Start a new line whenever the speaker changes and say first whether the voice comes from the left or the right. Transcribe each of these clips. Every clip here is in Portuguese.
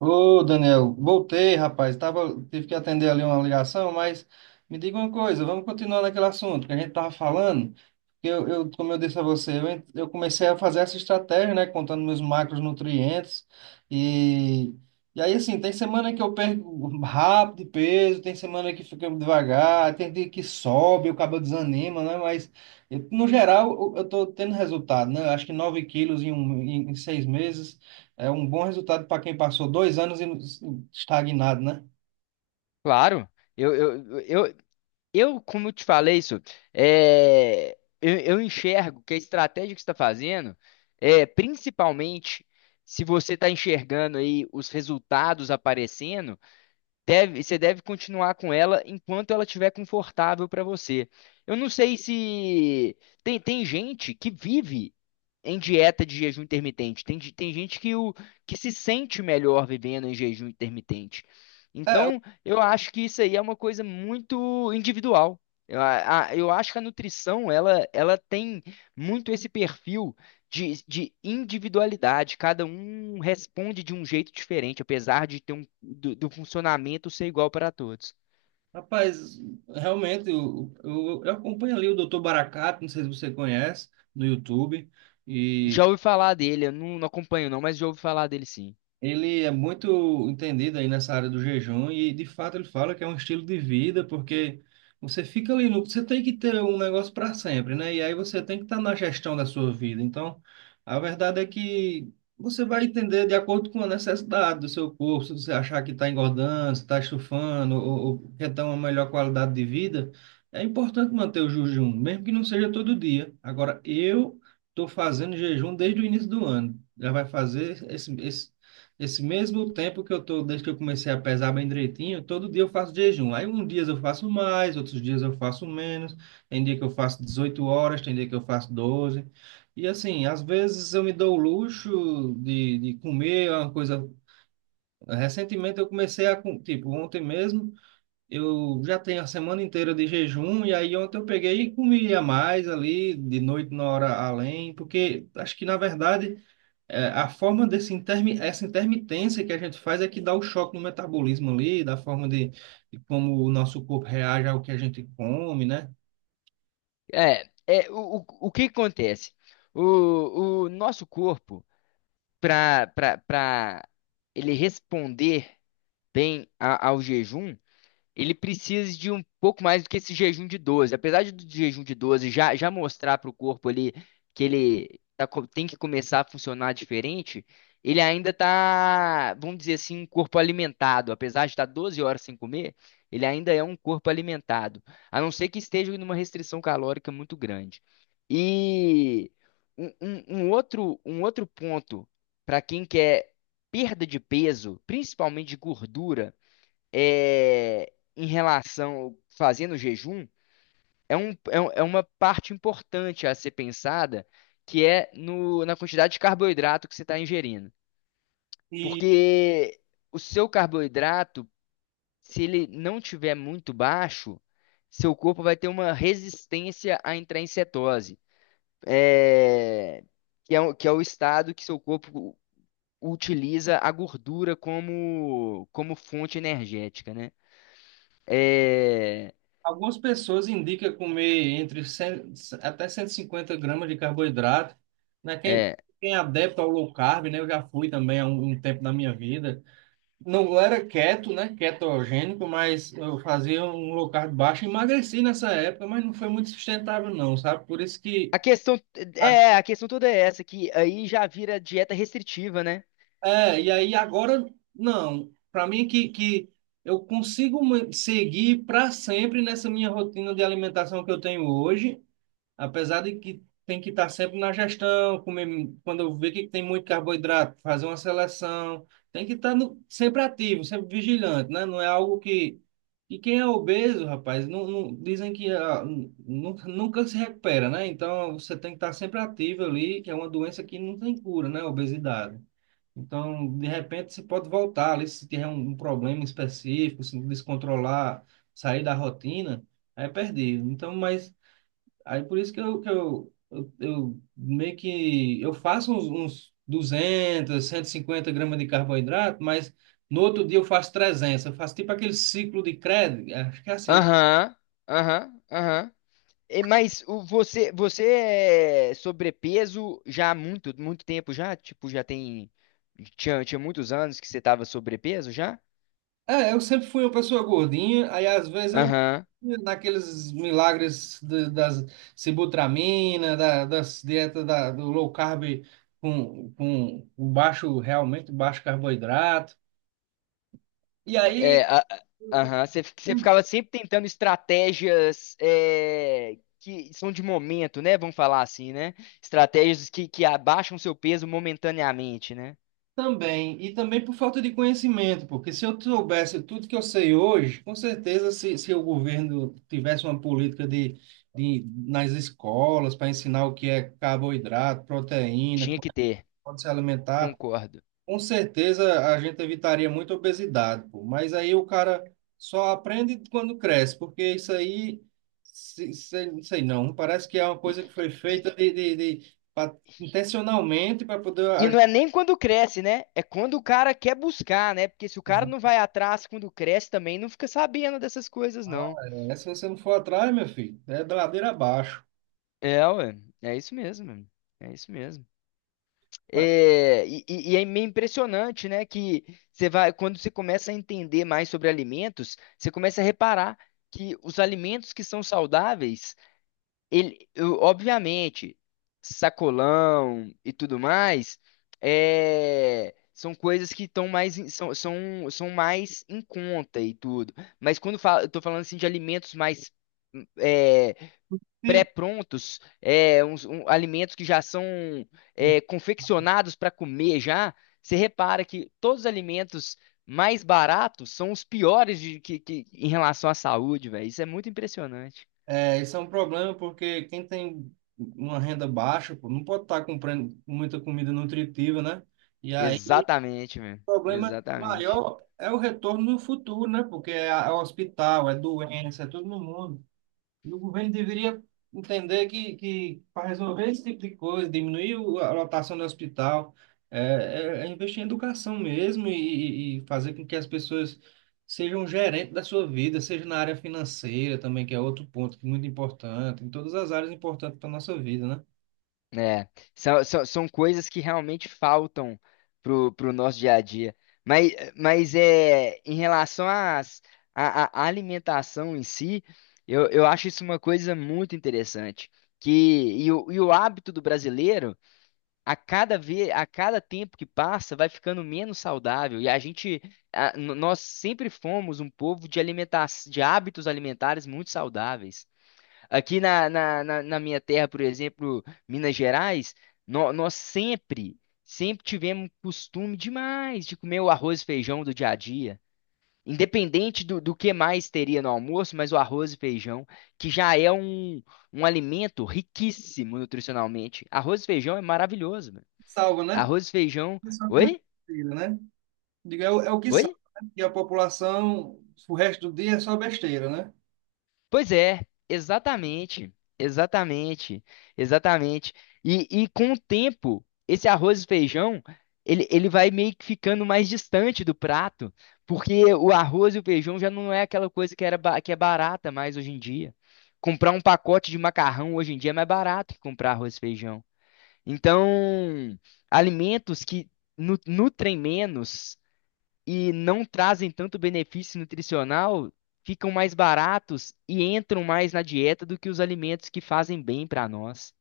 right: Ô, Daniel, voltei, rapaz. Tava, tive que atender ali uma ligação, mas me diga uma coisa, vamos continuar naquele assunto que a gente tava falando. Eu, como eu disse a você, eu comecei a fazer essa estratégia, né, contando meus macronutrientes e e aí assim, tem semana que eu perco rápido de peso, tem semana que fica devagar, tem dia que sobe, o cabo desanima, né? Mas no geral eu tô tendo resultado, né? Eu acho que 9 quilos em seis meses. É um bom resultado para quem passou dois anos estagnado, né?
left: Claro, eu, eu, eu, como eu te falei isso, é, eu enxergo que a estratégia que você está fazendo, principalmente se você está enxergando aí os resultados aparecendo, você deve continuar com ela enquanto ela estiver confortável para você. Eu não sei se tem gente que vive em dieta de jejum intermitente. Tem gente que, que se sente melhor vivendo em jejum intermitente.
right: É, eu-
left: Então, eu acho que isso aí é uma coisa muito individual. Eu acho que a nutrição, ela tem muito esse perfil de individualidade, cada um responde de um jeito diferente, apesar de ter um do funcionamento ser igual para todos.
right: rapaz, realmente, eu acompanho ali o Dr. Baracato, não sei se você conhece, no YouTube, e
left: Já ouvi falar dele, eu não, não acompanho não, mas já ouvi falar dele sim.
right: ele é muito entendido aí nessa área do jejum e de fato ele fala que é um estilo de vida, porque você fica ali no, você tem que ter um negócio para sempre, né? E aí você tem que estar na gestão da sua vida. Então, a verdade é que você vai entender de acordo com a necessidade do seu corpo, se você achar que está engordando, se está estufando ou quer ter uma melhor qualidade de vida, é importante manter o jejum, mesmo que não seja todo dia. Agora, eu estou fazendo jejum desde o início do ano. Já vai fazer esse mesmo tempo que eu tô, desde que eu comecei a pesar bem direitinho, todo dia eu faço jejum. Aí um dias eu faço mais, outros dias eu faço menos. Tem dia que eu faço 18 horas, tem dia que eu faço doze. E assim, às vezes eu me dou o luxo de comer uma coisa. Recentemente eu comecei a, com- tipo, ontem mesmo, eu já tenho a semana inteira de jejum, e aí ontem eu peguei e comi a mais ali, de noite na hora além, porque acho que na verdade. É, a forma desse intermi essa intermitência que a gente faz é que dá o choque no metabolismo ali, da forma de como o nosso corpo reage ao que a gente come, né?
left: O que que acontece? O nosso corpo, para para ele responder bem ao jejum, ele precisa de um pouco mais do que esse jejum de 12. Do jejum de 12 já mostrar para o corpo ali que ele tem que começar a funcionar diferente, ele ainda tá, vamos dizer assim, um corpo alimentado. Apesar de estar 12 horas sem comer, ele ainda é um corpo alimentado. A não ser que esteja em uma restrição calórica muito grande. E um outro ponto para quem quer perda de peso, principalmente de gordura, em relação fazendo jejum é uma parte importante a ser pensada, que é no, na quantidade de carboidrato que você está ingerindo.
right: E
left: Porque o seu carboidrato, se ele não tiver muito baixo, seu corpo vai ter uma resistência a entrar em cetose, é, que é, que é o estado que seu corpo utiliza a gordura como, como fonte energética, né? É,
right: algumas pessoas indicam comer entre 100 até 150 gramas de carboidrato, né?
left: é,
right: Quem é adepto ao low carb, né? Eu já fui também há um tempo da minha vida. Não era keto, né? Ketogênico, mas eu fazia um low carb baixo, emagreci nessa época, mas não foi muito sustentável não, sabe? Por isso
left: A
right: que
left: questão
right: a
left: a questão toda é essa, que aí já vira dieta restritiva, né?
right: É, e aí agora, não. Para mim, que eu consigo seguir para sempre nessa minha rotina de alimentação que eu tenho hoje, apesar de que tem que estar sempre na gestão, comer, quando eu ver que tem muito carboidrato, fazer uma seleção, tem que estar no- sempre ativo, sempre vigilante, né? Não é algo que. E quem é obeso, rapaz, dizem que ah, nunca se recupera, né? Então você tem que estar sempre ativo ali, que é uma doença que não tem cura, né? Obesidade. Então, de repente, você pode voltar ali se tiver um problema específico, se descontrolar, sair da rotina, é perdido. Então, mas aí por isso que eu meio que eu faço uns duzentos, cento e cinquenta gramas de carboidrato, mas no outro dia eu faço trezentos. Eu faço tipo aquele ciclo de crédito, acho que é assim.
left: Aham, aham, aham. Mas você é sobrepeso já há muito, muito tempo já? Tipo, tinha muitos anos que você tava sobrepeso já?
right: É, eu sempre fui uma pessoa gordinha, aí às vezes eu
left: Aham.
right: imagino naqueles milagres das sibutramina, das dietas do low carb com um baixo, realmente baixo carboidrato. E aí
left: É, a- aham, você ficava sempre tentando estratégias é, que são de momento, né? Vamos falar assim, né? Estratégias que abaixam seu peso momentaneamente, né?
right: também, e também por falta de conhecimento, porque se eu soubesse tudo que eu sei hoje, com certeza se o governo tivesse uma política de nas escolas para ensinar o que é carboidrato, proteína,
left: Tinha
right: como
left: que ter.
right: pode se alimentar.
left: Concordo.
right: Com certeza a gente evitaria muita obesidade, pô. Mas aí o cara só aprende quando cresce, porque isso aí, se, não sei não, parece que é uma
left: E,
right: coisa que foi
left: e,
right: feita intencionalmente para poder.
left: e
right: A
left: não é nem quando cresce, né? É quando o cara quer buscar, né? Porque se o cara não vai atrás quando cresce também, não fica sabendo dessas coisas,
right: Ah,
left: não.
right: é, se você não for atrás, meu filho, é da ladeira abaixo.
left: É, ué. É isso mesmo, mano. É isso mesmo.
right: Mas
left: E é meio impressionante, né? Que você vai, quando você começa a entender mais sobre alimentos, você começa a reparar que os alimentos que são saudáveis obviamente, sacolão e tudo mais, são coisas que estão mais, são mais em conta e tudo. Mas quando fala, eu tô falando assim de alimentos mais é,
right: se
left: pré-prontos, alimentos que já são confeccionados para comer já, você repara que todos os alimentos mais baratos são os piores em relação à saúde, velho. Isso é muito impressionante.
right: é, isso é um problema porque quem tem uma renda baixa, pô, não pode estar comprando muita comida nutritiva, né? E aí
left: Exatamente, meu.
right: o problema
left: Exatamente.
right: maior é o retorno no futuro, né? Porque é hospital, é doença, é todo no mundo. E o governo deveria entender que para resolver esse tipo de coisa, diminuir a lotação do hospital, é, é investir em educação mesmo e fazer com que as pessoas sejam gerentes da sua vida, seja na área financeira também, que é outro ponto que é muito importante, em todas as áreas importantes para a nossa vida, né?
left: É, são coisas que realmente faltam pro nosso dia a dia. Em relação à alimentação em si, eu acho isso uma coisa muito interessante. Que, e o hábito do brasileiro, a cada vez, a cada tempo que passa, vai ficando menos saudável. E a gente, nós sempre fomos um povo de alimenta de hábitos alimentares muito saudáveis. Aqui na minha terra, por exemplo, Minas Gerais, nó- nós sempre, sempre tivemos costume demais de comer o arroz e feijão do dia a dia. Independente do que mais teria no almoço, mas o arroz e feijão, que já é um alimento riquíssimo nutricionalmente. Arroz e feijão é maravilhoso, mano.
right: Salva, né?
left: Arroz e feijão.
right: Isso é uma
left: Oi?
right: coisa, né? Digo, é, é o que
left: Oi?
right: sabe, né? Porque a população, o resto do dia é só besteira, né?
left: Pois é, exatamente, exatamente, exatamente. E com o tempo, esse arroz e feijão, ele vai meio que ficando mais distante do prato, porque o arroz e o feijão já não é aquela coisa que era, que é barata mais hoje em dia. Comprar um pacote de macarrão hoje em dia é mais barato que comprar arroz e feijão. Então, alimentos que nutrem menos e não trazem tanto benefício nutricional, ficam mais baratos e entram mais na dieta do que os alimentos que fazem bem para nós.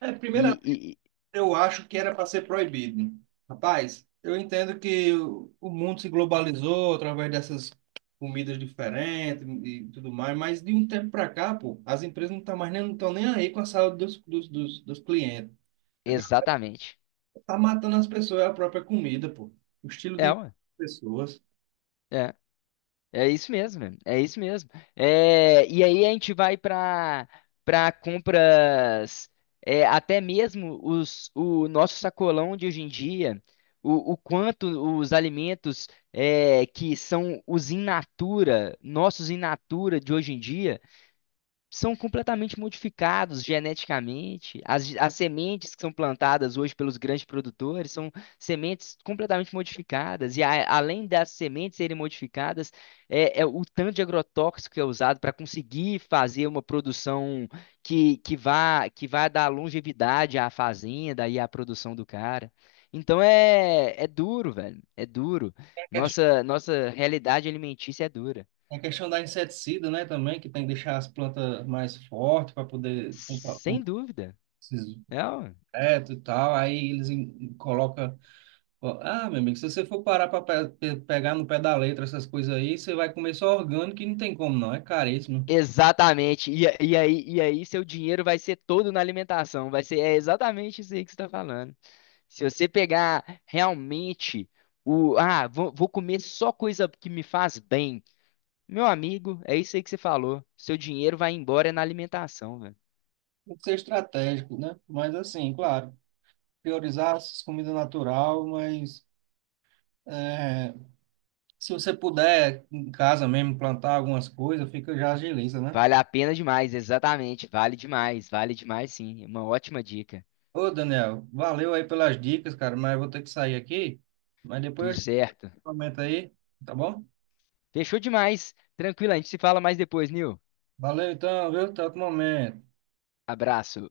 right: É, primeiramente,
left: E, e- e-
right: eu acho que era para ser proibido. Rapaz, eu entendo que o mundo se globalizou através dessas comidas diferentes e tudo mais, mas de um tempo para cá, pô, as empresas não estão nem aí com a saúde dos clientes. A galera
left: Exatamente.
right: tá matando as pessoas, é a própria comida, pô. O estilo de
left: É,
right: vida
left: ué.
right: das pessoas.
left: É, é isso mesmo, mano. É isso mesmo. É, e aí a gente vai para compras, até mesmo o nosso sacolão de hoje em dia, o quanto os alimentos que são os in natura, nossos in natura de hoje em dia são completamente modificados geneticamente. As sementes que são plantadas hoje pelos grandes produtores são sementes completamente modificadas. E além das sementes serem modificadas, é o tanto de agrotóxico que é usado para conseguir fazer uma produção que vá dar longevidade à fazenda e à produção do cara. Então é duro, velho. É duro. Nossa, nossa realidade alimentícia é dura.
right: É a questão da inseticida, né, também, que tem que deixar as plantas mais fortes para poder
left: Sem
right: combater
left: dúvida.
right: esses
left: É, ó.
right: insetos e tal. Aí colocam. Ah, meu amigo, se você for parar para pegar no pé da letra essas coisas aí, você vai comer só orgânico e não tem como, não. É caríssimo.
left: Exatamente. E aí seu dinheiro vai ser todo na alimentação. É exatamente isso aí que você está falando. Se você pegar realmente ah, vou comer só coisa que me faz bem. Meu amigo, é isso aí que você falou. Seu dinheiro vai embora é na alimentação, velho.
right: Tem que ser estratégico, né? Mas assim, claro, priorizar as comidas natural, mas é, se você puder em casa mesmo plantar algumas coisas, fica já agiliza, né?
left: Vale a pena demais, exatamente. Vale demais sim. Uma ótima dica.
right: Ô, Daniel, valeu aí pelas dicas, cara, mas eu vou ter que sair aqui. Mas
left: Tudo
right: depois eu te
left: certo.
right: comento aí, tá bom?
left: Fechou demais. Tranquilo, a gente se fala mais depois, Nil.
right: Valeu então, viu? Até outro momento.
left: Abraço.